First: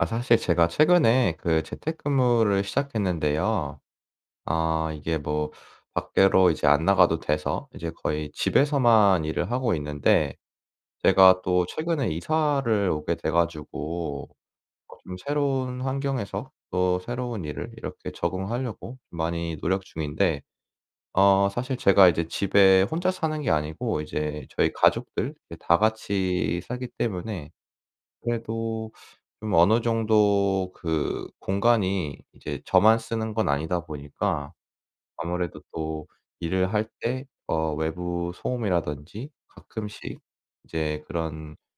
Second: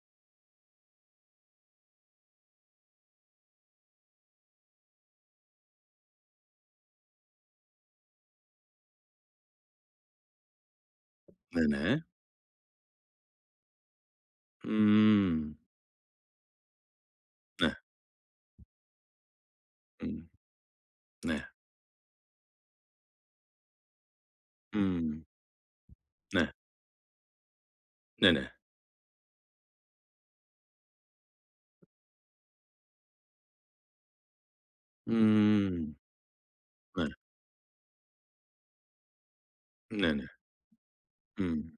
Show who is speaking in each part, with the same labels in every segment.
Speaker 1: 사실 제가 최근에 그 재택근무를 시작했는데요. 이게 뭐 밖으로 이제 안 나가도 돼서 이제 거의 집에서만 일을 하고 있는데, 제가 또
Speaker 2: 네네.
Speaker 1: 최근에 이사를 오게 돼 가지고 좀
Speaker 2: 음.
Speaker 1: 새로운 환경에서 또 새로운 일을
Speaker 2: 네.
Speaker 1: 이렇게 적응하려고 좀 많이 노력
Speaker 2: 음.
Speaker 1: 중인데,
Speaker 2: 네.
Speaker 1: 사실 제가 이제 집에 혼자 사는 게 아니고 이제 저희
Speaker 2: 음.
Speaker 1: 가족들 이제 다
Speaker 2: 네.
Speaker 1: 같이 살기 때문에,
Speaker 2: 네네.
Speaker 1: 그래도 좀 어느 정도 그 공간이 이제 저만 쓰는 건 아니다 보니까 아무래도
Speaker 2: 음.
Speaker 1: 또 일을 할
Speaker 2: 네.
Speaker 1: 때 외부 소음이라든지 가끔씩
Speaker 2: 네네.
Speaker 1: 이제 그런
Speaker 2: 음.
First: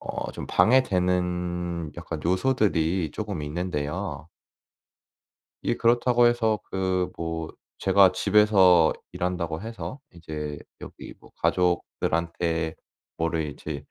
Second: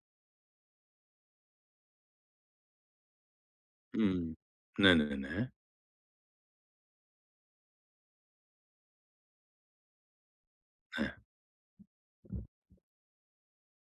Speaker 1: 좀 방해되는 약간 요소들이 쪼금 있는데요.
Speaker 2: 음. 네네네.
Speaker 1: 이게 그렇다고 해서 그 뭐 제가 집에서 일한다고 해서 이제
Speaker 2: 네.
Speaker 1: 여기 뭐 가족들한테 뭐를 이제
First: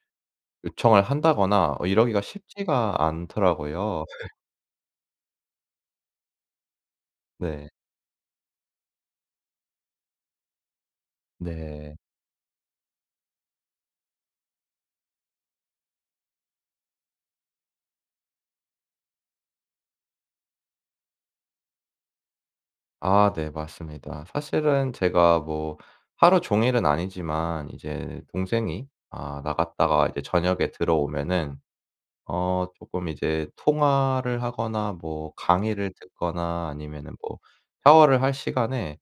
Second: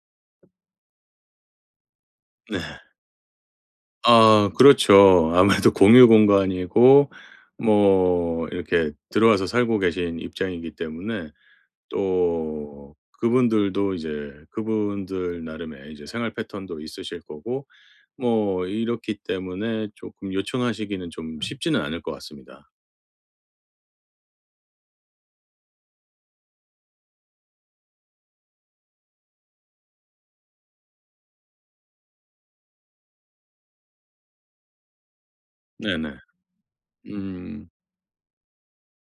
Speaker 1: 요청을 한다거나 이러기가
Speaker 2: 네.
Speaker 1: 쉽지가 않더라고요.
Speaker 2: 아 그렇죠. 아무래도 공유 공간이고
Speaker 1: 네.
Speaker 2: 뭐 이렇게 들어와서 살고 계신 입장이기 때문에
Speaker 1: 네.
Speaker 2: 또 그분들도 이제 그분들 나름의 이제 생활 패턴도 있으실 거고 뭐 이렇기 때문에 쪼끔 요청하시기는 좀 쉽지는 않을 것 같습니다.
Speaker 1: 아 네, 맞습니다. 사실은 제가 뭐 하루 종일은 아니지만 이제 동생이 나갔다가 이제 저녁에 들어오면은 쪼끔 이제 통화를 하거나 뭐 강의를
Speaker 2: 네네.
Speaker 1: 듣거나 아니면은 뭐
Speaker 2: 음.
Speaker 1: 샤워를 할 시간에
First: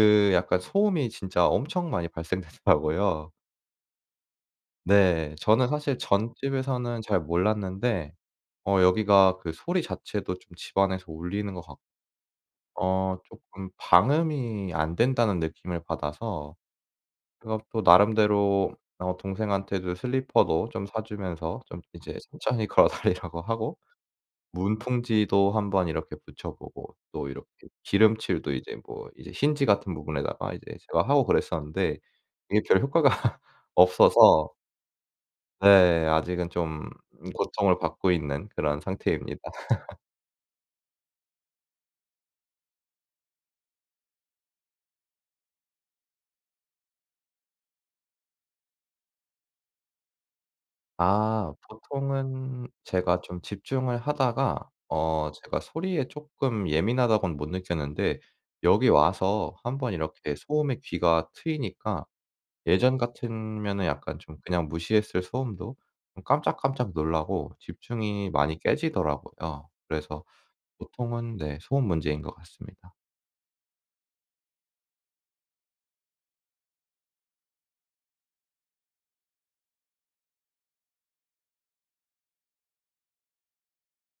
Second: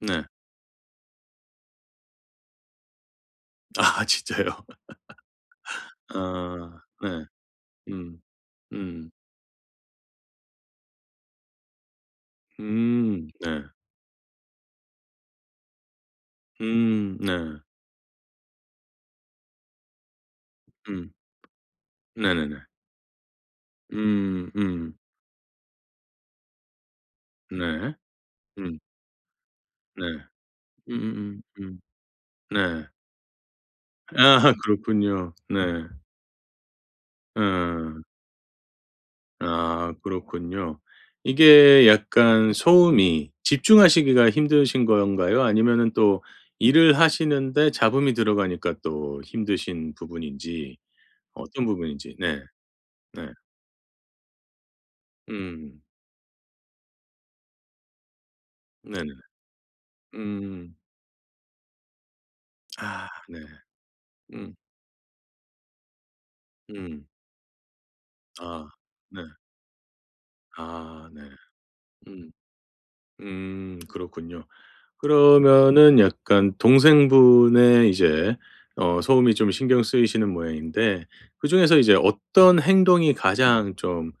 Speaker 2: 네.
Speaker 1: 약간 소음이 진짜 엄청 많이 발생되더라고요.
Speaker 2: 아 진짜요?
Speaker 1: 네. 저는 사실
Speaker 2: 아
Speaker 1: 전집에서는 잘
Speaker 2: 네.
Speaker 1: 몰랐는데
Speaker 2: 음. 음.
Speaker 1: 여기가 그 소리 자체도 좀 집안에서 울리는 것 같고,
Speaker 2: 네.
Speaker 1: 쪼끔 방음이 안 된다는 느낌을 받아서 제가
Speaker 2: 네.
Speaker 1: 또 나름대로 동생한테도 슬리퍼도 좀 사
Speaker 2: 음.
Speaker 1: 주면서 좀 이제
Speaker 2: 네네네.
Speaker 1: 천천히 걸어 다니라고 하고,
Speaker 2: 음 음.
Speaker 1: 문풍지도 한번 이렇게 붙여 보고 또 이렇게
Speaker 2: 네.
Speaker 1: 기름칠도 이제
Speaker 2: 음
Speaker 1: 뭐 이제 힌지 같은
Speaker 2: 네.
Speaker 1: 부분에다가 이제 제가 하고
Speaker 2: 음음음 음. 음,
Speaker 1: 그랬었는데 이게 별
Speaker 2: 네.
Speaker 1: 효과가 없어서
Speaker 2: 아 그렇군요. 네.
Speaker 1: 네, 아직은 좀 고통을
Speaker 2: 어.
Speaker 1: 받고 있는 그런 상태입니다.
Speaker 2: 아 그렇군요. 이게 약간 소음이 집중하시기가 힘드신 건가요? 아니면은 또 일을 하시는데 잡음이 들어가니까 또 힘드신 부분인지.
Speaker 1: 아
Speaker 2: 어떤 부분인지. 네.
Speaker 1: 보통은 제가
Speaker 2: 네.
Speaker 1: 좀 집중을 하다가 제가
Speaker 2: 음.
Speaker 1: 소리에 쪼끔 예민하다고는 못 느꼈는데, 여기
Speaker 2: 네네
Speaker 1: 와서 한번 이렇게
Speaker 2: 음.
Speaker 1: 소음에 귀가 트이니까 예전
Speaker 2: 아 네.
Speaker 1: 같으면은 약간 좀
Speaker 2: 음.
Speaker 1: 그냥 무시했을 소음도 좀 깜짝깜짝
Speaker 2: 음.
Speaker 1: 놀라고 집중이 많이
Speaker 2: 아 네.
Speaker 1: 깨지더라고요. 그래서
Speaker 2: 아 네.
Speaker 1: 보통은 네, 소음 문제인
Speaker 2: 음.
Speaker 1: 것 같습니다.
Speaker 2: 그렇군요. 그러면은 약간 동생분의 이제 어 소음이 좀 신경 쓰이시는 모양인데 그중에서 이제 어떤 행동이 가장 좀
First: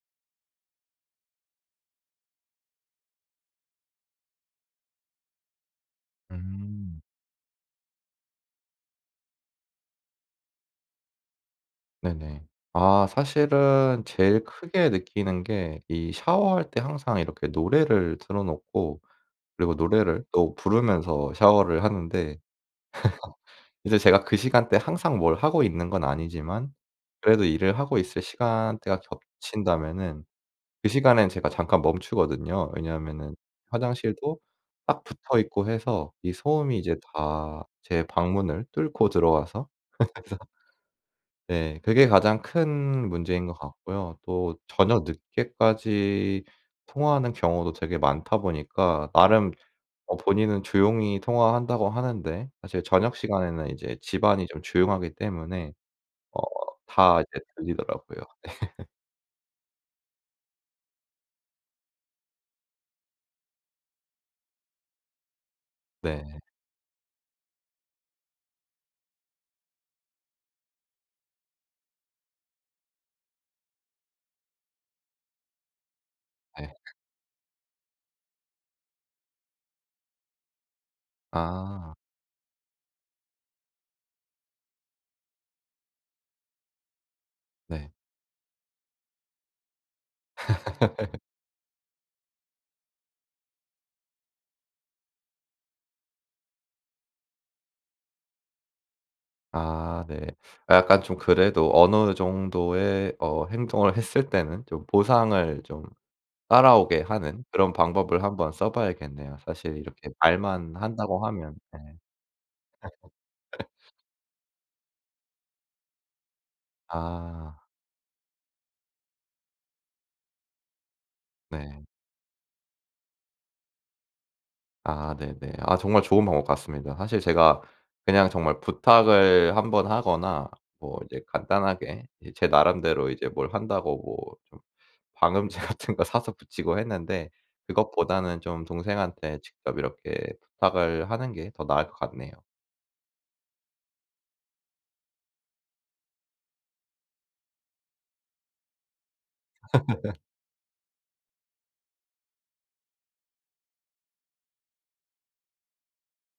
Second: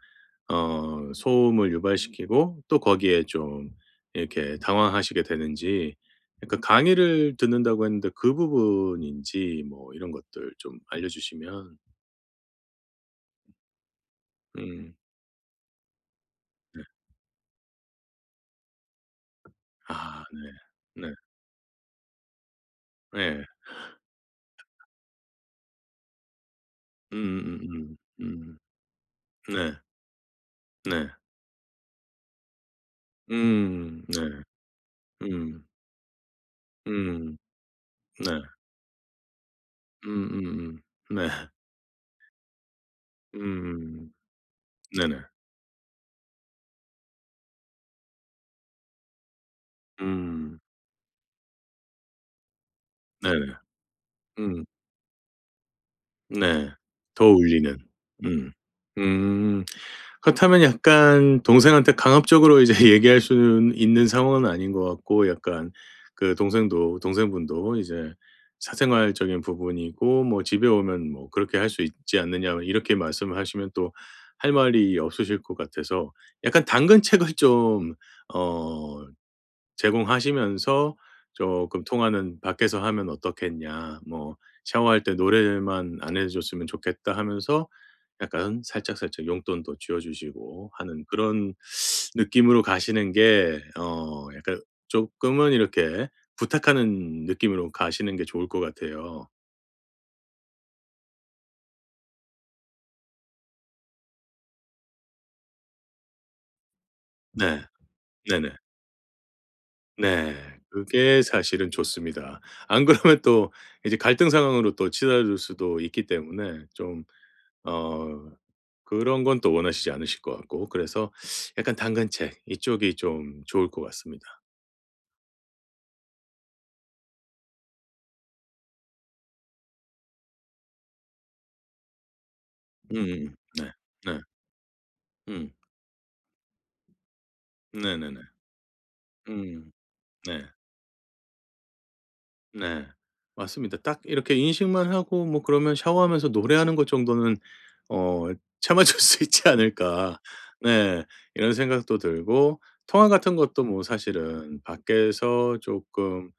Speaker 2: 어 소음을 유발시키고 또 거기에 좀 이렇게 당황하시게 되는지 약간
Speaker 1: 음.
Speaker 2: 강의를 듣는다고 했는데 그 부분인지 뭐 이런 것들 좀 알려주시면.
Speaker 1: 네네. 아 사실은 제일 크게
Speaker 2: 음.
Speaker 1: 느끼는 게 이 샤워할 때 항상 이렇게 노래를 틀어 놓고, 그리고
Speaker 2: 아
Speaker 1: 노래를
Speaker 2: 네.
Speaker 1: 또
Speaker 2: 네.
Speaker 1: 부르면서 샤워를 하는데
Speaker 2: 네
Speaker 1: 이제 제가 그 시간대에 항상 뭘 하고 있는 건 아니지만 그래도 일을
Speaker 2: 음음.
Speaker 1: 하고 있을
Speaker 2: 음.
Speaker 1: 시간대가
Speaker 2: 네.
Speaker 1: 겹친다면은 그
Speaker 2: 네.
Speaker 1: 시간엔 제가 잠깐 멈추거든요. 왜냐하면은
Speaker 2: 음. 네.
Speaker 1: 화장실도 딱 붙어
Speaker 2: 음.
Speaker 1: 있고 해서 이 소음이 이제
Speaker 2: 음.
Speaker 1: 다 제
Speaker 2: 네.
Speaker 1: 방문을 뚫고 들어와서 그래서
Speaker 2: 음음음. 네.
Speaker 1: 네, 그게 가장 큰 문제인 것
Speaker 2: 음.
Speaker 1: 같고요. 또 저녁
Speaker 2: 네네.
Speaker 1: 늦게까지 통화하는 경우도 되게 많다 보니까 나름
Speaker 2: 음.
Speaker 1: 본인은 조용히 통화한다고 하는데, 사실 저녁
Speaker 2: 네 네.
Speaker 1: 시간에는 이제 집안이 좀
Speaker 2: 음.
Speaker 1: 조용하기 때문에 어
Speaker 2: 네.
Speaker 1: 다
Speaker 2: 더
Speaker 1: 이제
Speaker 2: 울리는.
Speaker 1: 들리더라고요.
Speaker 2: 음. 음. 그렇다면 약간 동생한테 강압적으로 이제 얘기할 수는 있는 상황은 아닌 것 같고 약간 그
Speaker 1: 네.
Speaker 2: 동생도 동생분도 이제 사생활적인 부분이고 뭐 "집에 오면 뭐 그렇게 할 수 있지 않느냐." 뭐 이렇게 말씀을 하시면 또 할 말이 없으실 것 같아서 약간
Speaker 1: 네.
Speaker 2: 당근책을 좀 어 제공하시면서 "조금
Speaker 1: 아
Speaker 2: 통화는 밖에서 하면 어떻겠냐." 뭐 샤워할 때 "노래만 안 해 줬으면 좋겠다." 하면서
Speaker 1: 네.
Speaker 2: 약간 살짝살짝 용돈도 쥐어 주시고 하는 그런 느낌으로 가시는 게 어 약간 조금은 이렇게 부탁하는 느낌으로 가시는 게 좋을 것 같아요.
Speaker 1: 아 네, 약간 좀 그래도 어느 정도의 행동을 했을 때는 좀 보상을 좀 따라오게 하는
Speaker 2: 네.
Speaker 1: 그런 방법을 한번
Speaker 2: 네네.
Speaker 1: 써 봐야겠네요. 사실 이렇게
Speaker 2: 네.
Speaker 1: 말만
Speaker 2: 그게
Speaker 1: 한다고 하면
Speaker 2: 사실은
Speaker 1: 네.
Speaker 2: 좋습니다. 안 그러면 또 이제 갈등 상황으로 또 치달을 수도 있기 때문에 좀
Speaker 1: 아
Speaker 2: 어 그런 건 또 원하시지 않으실 것 같고 그래서 약간
Speaker 1: 네.
Speaker 2: 당근책 이쪽이 좀 좋을 것 같습니다.
Speaker 1: 아 네네. 아 정말 좋은 방법 같습니다. 사실 제가 그냥 정말 부탁을 한번 하거나 뭐 이제 간단하게 이 제 나름대로 이제 뭘
Speaker 2: 네.
Speaker 1: 한다고
Speaker 2: 네.
Speaker 1: 뭐 좀
Speaker 2: 음.
Speaker 1: 방음제 같은 거 사서 붙이고 했는데
Speaker 2: 네네네.
Speaker 1: 그것보다는 좀 동생한테
Speaker 2: 음.
Speaker 1: 직접 이렇게
Speaker 2: 네.
Speaker 1: 부탁을 하는 게 더 나을 것 같네요.
Speaker 2: 네. 맞습니다. 딱 이렇게 인식만 하고 뭐 그러면 샤워하면서 노래하는 것 정도는 어 참아줄 수 있지 않을까. 네. 이런 생각도 들고 통화 같은 것도 뭐 사실은 밖에서 조금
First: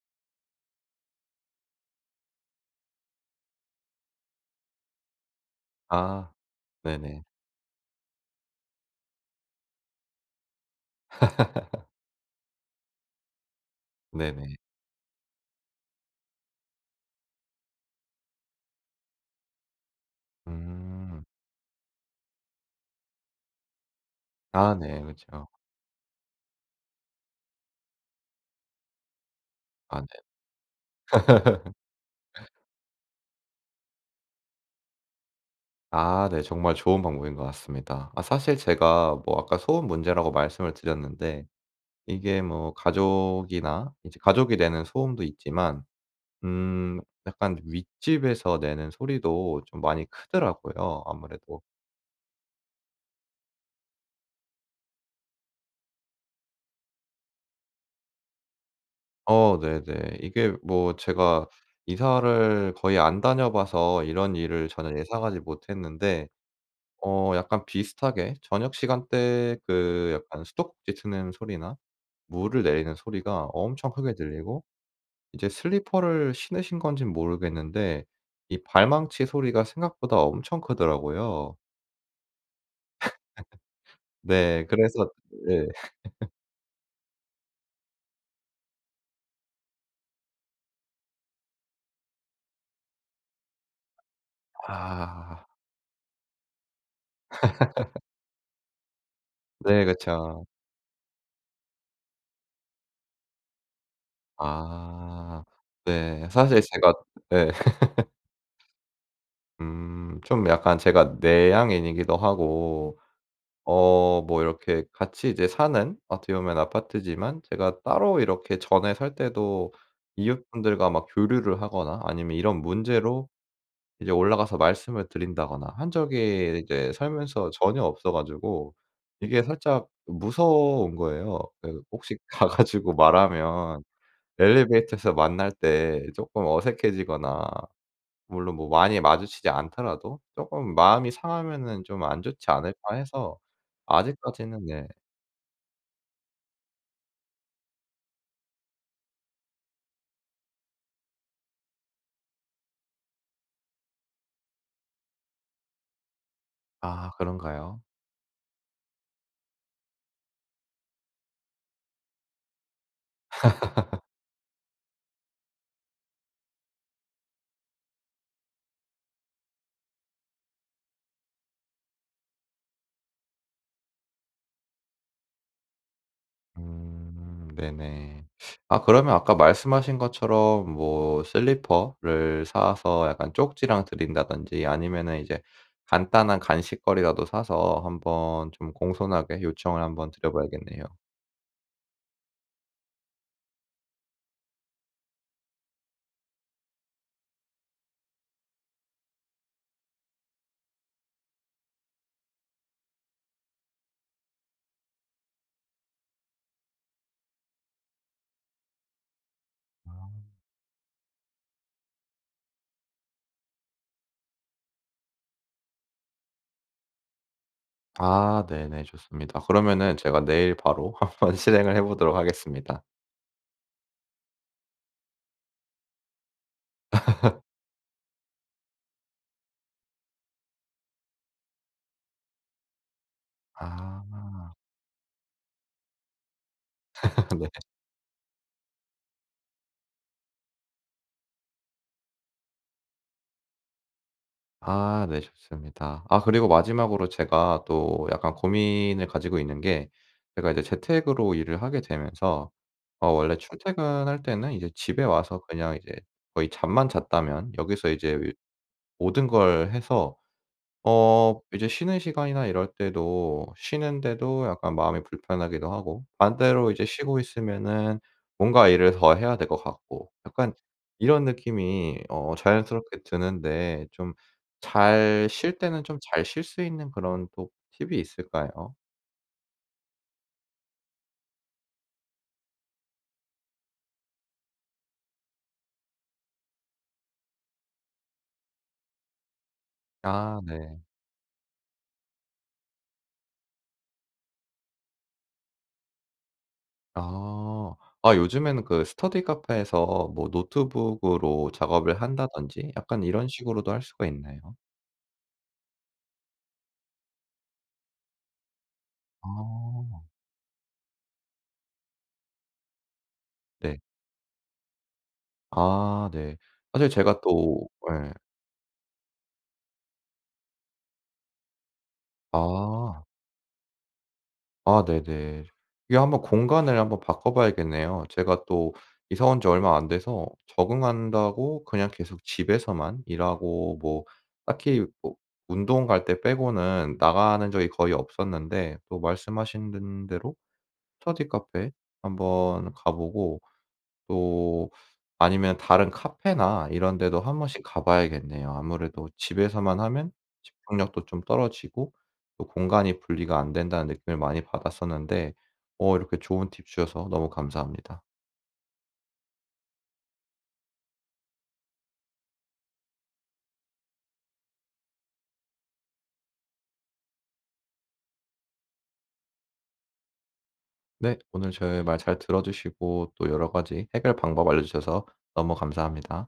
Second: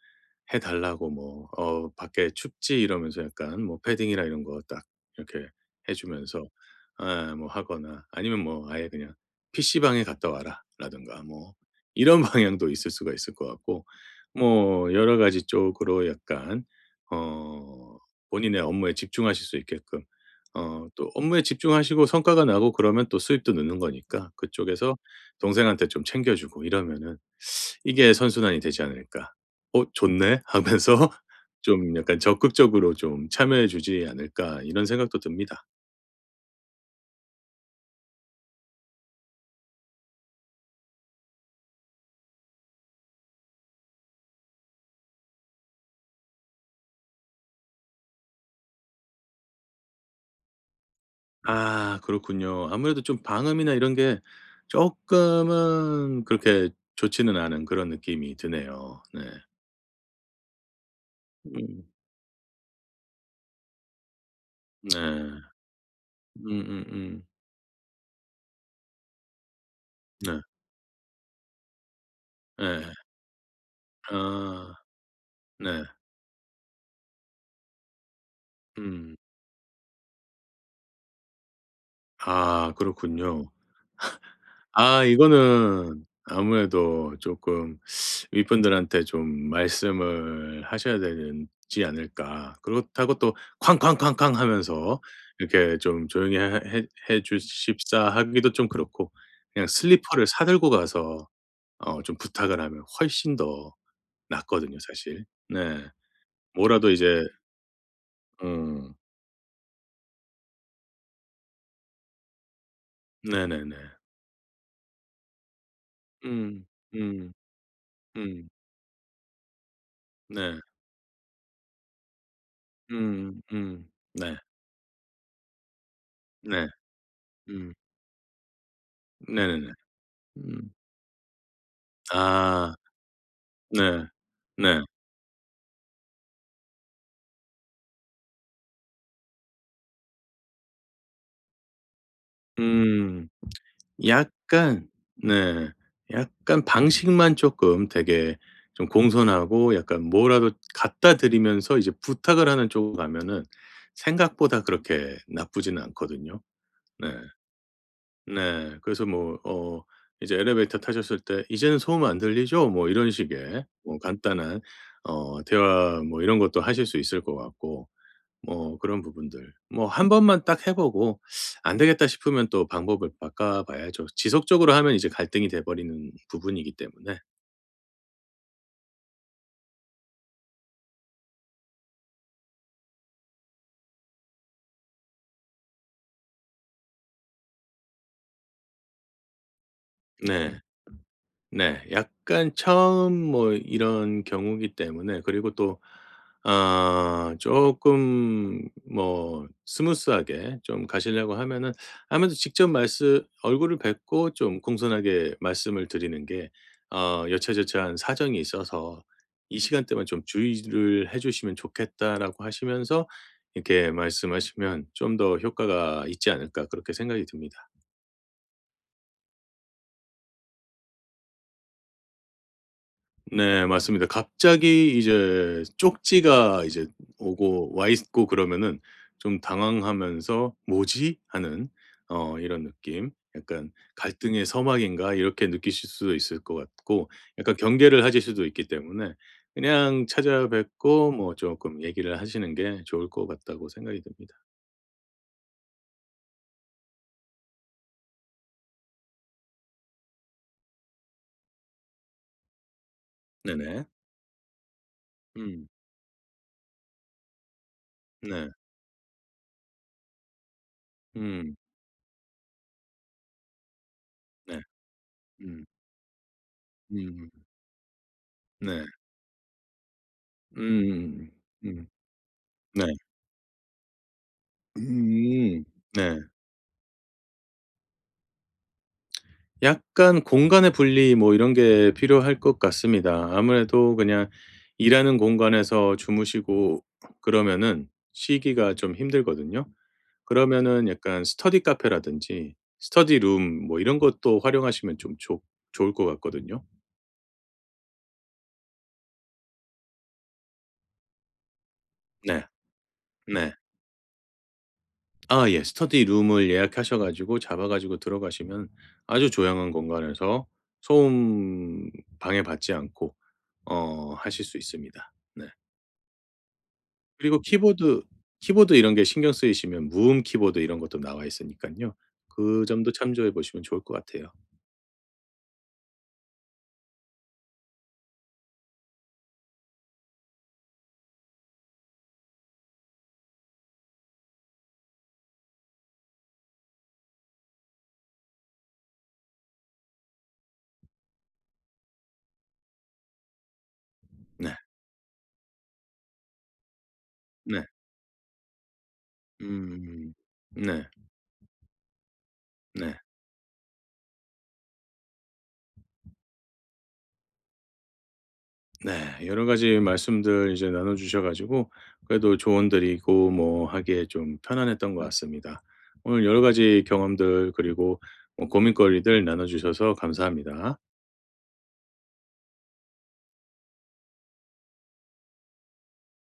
Speaker 2: 해 달라고 뭐 "어 밖에 춥지." 이러면서 약간 뭐 패딩이나 이런 거 딱 이렇게 해
Speaker 1: 아
Speaker 2: 주면서
Speaker 1: 네네.
Speaker 2: 아 뭐 하거나 아니면 뭐 아예 그냥 "PC방에 갔다 와라."라든가 뭐 이런 방향도 있을 수가 있을 것 같고
Speaker 1: 네네.
Speaker 2: 뭐 여러 가지 쪽으로 약간 어 본인의 업무에 집중하실 수 있게끔 어 또
Speaker 1: 음.
Speaker 2: 업무에 집중하시고 성과가 나고 그러면 또 수입도 느는 거니까
Speaker 1: 아
Speaker 2: 그쪽에서
Speaker 1: 네. 그렇죠.
Speaker 2: 동생한테 좀 챙겨 주고 이러면은 이게 선순환이 되지 않을까. '어
Speaker 1: 아 네.
Speaker 2: 좋네.' 하면서 좀 약간 적극적으로 좀 참여해 주지 않을까 이런 생각도 듭니다.
Speaker 1: 아 네, 정말 좋은 방법인 것 같습니다. 아 사실 제가 뭐 아까 소음 문제라고 말씀을 드렸는데, 이게 뭐 가족이나 이제 가족이 내는 소음도 있지만 음 약간 윗집에서 내는 소리도 좀 많이 크더라고요 아무래도.
Speaker 2: 아 그렇군요. 아무래도 좀 방음이나 이런 게 조금은 그렇게 좋지는 않은 그런 느낌이 드네요. 네.
Speaker 1: 어 네네. 이게 뭐 제가
Speaker 2: 음.
Speaker 1: 이사를 거의 안 다녀 봐서 이런 일을 전혀 예상하지
Speaker 2: 네.
Speaker 1: 못했는데
Speaker 2: 음음음.
Speaker 1: 약간 비슷하게 저녁 시간대 그
Speaker 2: 네.
Speaker 1: 약간 수도꼭지 트는 소리나 물을
Speaker 2: 네,
Speaker 1: 내리는 소리가 엄청 크게 들리고,
Speaker 2: 아
Speaker 1: 이제
Speaker 2: 네.
Speaker 1: 슬리퍼를 신으신 건진 모르겠는데 이
Speaker 2: 음.
Speaker 1: 발망치 소리가 생각보다 엄청 크더라고요.
Speaker 2: 아 그렇군요.
Speaker 1: 네.
Speaker 2: 아
Speaker 1: 그래서 네.
Speaker 2: 이거는 아무래도 조금 윗분들한테 좀 말씀을 하셔야 되지 않을까. 그렇다고 또 쾅쾅쾅쾅 하면서
Speaker 1: 아.
Speaker 2: 이렇게 좀 조용히 해 해 해 주십사 하기도 좀 그렇고 그냥
Speaker 1: 네.
Speaker 2: 슬리퍼를 사
Speaker 1: 그쵸.
Speaker 2: 들고 가서 어 좀 부탁을 하면 훨씬 더 낫거든요 사실.
Speaker 1: 아.
Speaker 2: 네.
Speaker 1: 네. 사실
Speaker 2: 뭐라도
Speaker 1: 제가
Speaker 2: 이제.
Speaker 1: 예.
Speaker 2: 음
Speaker 1: 좀 약간 제가 내향인이기도 하고
Speaker 2: 네네네.
Speaker 1: 뭐 이렇게 같이 이제 사는 어떻게 보면
Speaker 2: 음. 음.
Speaker 1: 아파트지만 제가 따로
Speaker 2: 음.
Speaker 1: 이렇게 전에 살 때도
Speaker 2: 네.
Speaker 1: 이웃분들과 막 교류를 하거나 아니면 이런 문제로
Speaker 2: 음. 음.
Speaker 1: 이제
Speaker 2: 네.
Speaker 1: 올라가서 말씀을 드린다거나 한 적이
Speaker 2: 네.
Speaker 1: 이제 살면서
Speaker 2: 음.
Speaker 1: 전혀 없어 가지고 이게
Speaker 2: 네네네.
Speaker 1: 살짝
Speaker 2: 음.
Speaker 1: 무서운 거예요. 그 혹시 가
Speaker 2: 아
Speaker 1: 가지고 말하면
Speaker 2: 네. 네.
Speaker 1: 엘리베이터에서 만날 때 쪼끔 어색해지거나, 물론 뭐 많이 마주치지 않더라도 쪼끔 마음이 상하면은 좀 안 좋지 않을까
Speaker 2: 음.
Speaker 1: 해서 아직까지는
Speaker 2: 약간.
Speaker 1: 네.
Speaker 2: 네. 약간 방식만 쪼끔 되게 좀 공손하고 약간 뭐라도 갖다 드리면서 이제 부탁을 하는 쪽으로 가면은 생각보다 그렇게 나쁘지는 않거든요. 네.
Speaker 1: 아 그런가요?
Speaker 2: 네. 그래서 뭐 어 이제 엘리베이터 타셨을 때 "이제는 소음 안 들리죠?" 뭐 이런 식의 뭐 간단한 어 대화 뭐 이런 것도 하실 수 있을 것 같고 뭐 그런 부분들. 뭐 한 번만 딱 해 보고 안 되겠다 싶으면 또 방법을 바꿔 봐야죠. 지속적으로 하면 이제 갈등이 돼 버리는 부분이기 때문에.
Speaker 1: 네네. 아 그러면 아까 말씀하신 것처럼 뭐 슬리퍼를 사서 약간 쪽지랑 드린다든지 아니면은 이제 간단한 간식거리라도 사서 한번 좀 공손하게 요청을 한번 드려
Speaker 2: 네.
Speaker 1: 봐야겠네요.
Speaker 2: 네. 약간 처음 뭐 이런 경우기 때문에 그리고 또 아 조금 뭐 스무스하게 좀 가시려고 하면은 아무래도 직접 말씀 얼굴을 뵙고 좀 공손하게 말씀을 드리는 게 어 "여차저차한 사정이 있어서 이 시간대만 좀 주의를 해 주시면 좋겠다."라고 하시면서 이렇게 말씀하시면 '좀 더 효과가 있지 않을까.' 그렇게 생각이 듭니다.
Speaker 1: 아 네네, 좋습니다. 그러면은 제가 내일 바로 한번 실행을 해 보도록 하겠습니다.
Speaker 2: 네 맞습니다. 갑자기 이제 쪽지가 이제 오고 와 있고 그러면은 좀 당황하면서 '뭐지?' 하는 어 이런 느낌. 약간 '갈등의
Speaker 1: 아
Speaker 2: 서막인가?' 이렇게 느끼실 수도 있을 것 같고
Speaker 1: 네.
Speaker 2: 약간 경계를 하실 수도 있기 때문에 그냥 찾아뵙고 뭐 조금 얘기를 하시는 게 좋을 것 같다고 생각이 듭니다.
Speaker 1: 아 네, 좋습니다. 아 그리고 마지막으로 제가 또 약간 고민을 가지고 있는 게, 제가 이제 재택으로 일을 하게 되면서 원래
Speaker 2: 네네.
Speaker 1: 출퇴근할 때는 이제 집에 와서
Speaker 2: 음.
Speaker 1: 그냥 이제 거의 잠만 잤다면 여기서 이제
Speaker 2: 네.
Speaker 1: 모든 걸 해서
Speaker 2: 음.
Speaker 1: 이제 쉬는 시간이나 이럴 때도 쉬는데도
Speaker 2: 네.
Speaker 1: 약간 마음이
Speaker 2: 음.
Speaker 1: 불편하기도 하고, 반대로 이제 쉬고
Speaker 2: 음
Speaker 1: 있으면은 뭔가
Speaker 2: 네.
Speaker 1: 일을 더 해야 될 것 같고 약간 이런
Speaker 2: 음 음. 음.
Speaker 1: 느낌이
Speaker 2: 네.
Speaker 1: 자연스럽게 드는데, 좀
Speaker 2: 음.
Speaker 1: 잘 쉴
Speaker 2: 음,
Speaker 1: 때는 좀
Speaker 2: 네.
Speaker 1: 잘 쉴 수 있는 그런 또 팁이 있을까요?
Speaker 2: 약간 공간의 분리 뭐 이런 게 필요할 것 같습니다. 아무래도 그냥 일하는 공간에서 주무시고 그러면은 쉬기가 좀 힘들거든요.
Speaker 1: 아 네.
Speaker 2: 그러면은 약간 스터디 카페라든지 스터디 룸 뭐 이런 것도 활용하시면 좀 좋 좋을 것 같거든요.
Speaker 1: 아. 아 요즘에는 그 스터디 카페에서 뭐 노트북으로 작업을
Speaker 2: 네.
Speaker 1: 한다든지 약간 이런
Speaker 2: 네.
Speaker 1: 식으로도 할 수가 있나요?
Speaker 2: 아 예. 스터디 룸을 예약하셔 가지고 잡아 가지고 들어가시면 아주 조용한
Speaker 1: 아.
Speaker 2: 공간에서 소음 방해받지 않고
Speaker 1: 네.
Speaker 2: 어 하실 수 있습니다. 네.
Speaker 1: 아 네. 사실 제가
Speaker 2: 그리고
Speaker 1: 또
Speaker 2: 키보드
Speaker 1: 예.
Speaker 2: 키보드 이런 게 신경 쓰이시면 무음 키보드 이런 것도 나와 있으니깐요. 그 점도
Speaker 1: 아.
Speaker 2: 참조해 보시면 좋을 것 같아요.
Speaker 1: 아 네네. 이게 한번 공간을 한번 바꿔 봐야겠네요. 제가 또 이사 온 지 얼마 안 돼서 적응한다고 그냥 계속 집에서만 일하고 뭐 딱히 뭐 운동 갈 때 빼고는 나가는 적이 거의 없었는데, 또 말씀하신 든 대로 스터디 카페 한번 가 보고,
Speaker 2: 네.
Speaker 1: 또 아니면 다른 카페나 이런 데도 한 번씩
Speaker 2: 네.
Speaker 1: 가 봐야겠네요. 아무래도 집에서만 하면
Speaker 2: 음. 네.
Speaker 1: 집중력도 좀 떨어지고, 또
Speaker 2: 네.
Speaker 1: 공간이 분리가 안 된다는 느낌을 많이 받았었는데 이렇게 좋은 팁 주셔서 너무 감사합니다.
Speaker 2: 네. 여러 가지 말씀들 이제 나눠 주셔 가지고 그래도 조언드리고 뭐 하기에 좀 편안했던 것 같습니다. 오늘 여러 가지 경험들 그리고 뭐 고민거리들 나눠 주셔서 감사합니다.
Speaker 1: 네, 오늘 제 말 잘 들어 주시고 또 여러 가지 해결 방법 알려 주셔서 너무 감사합니다.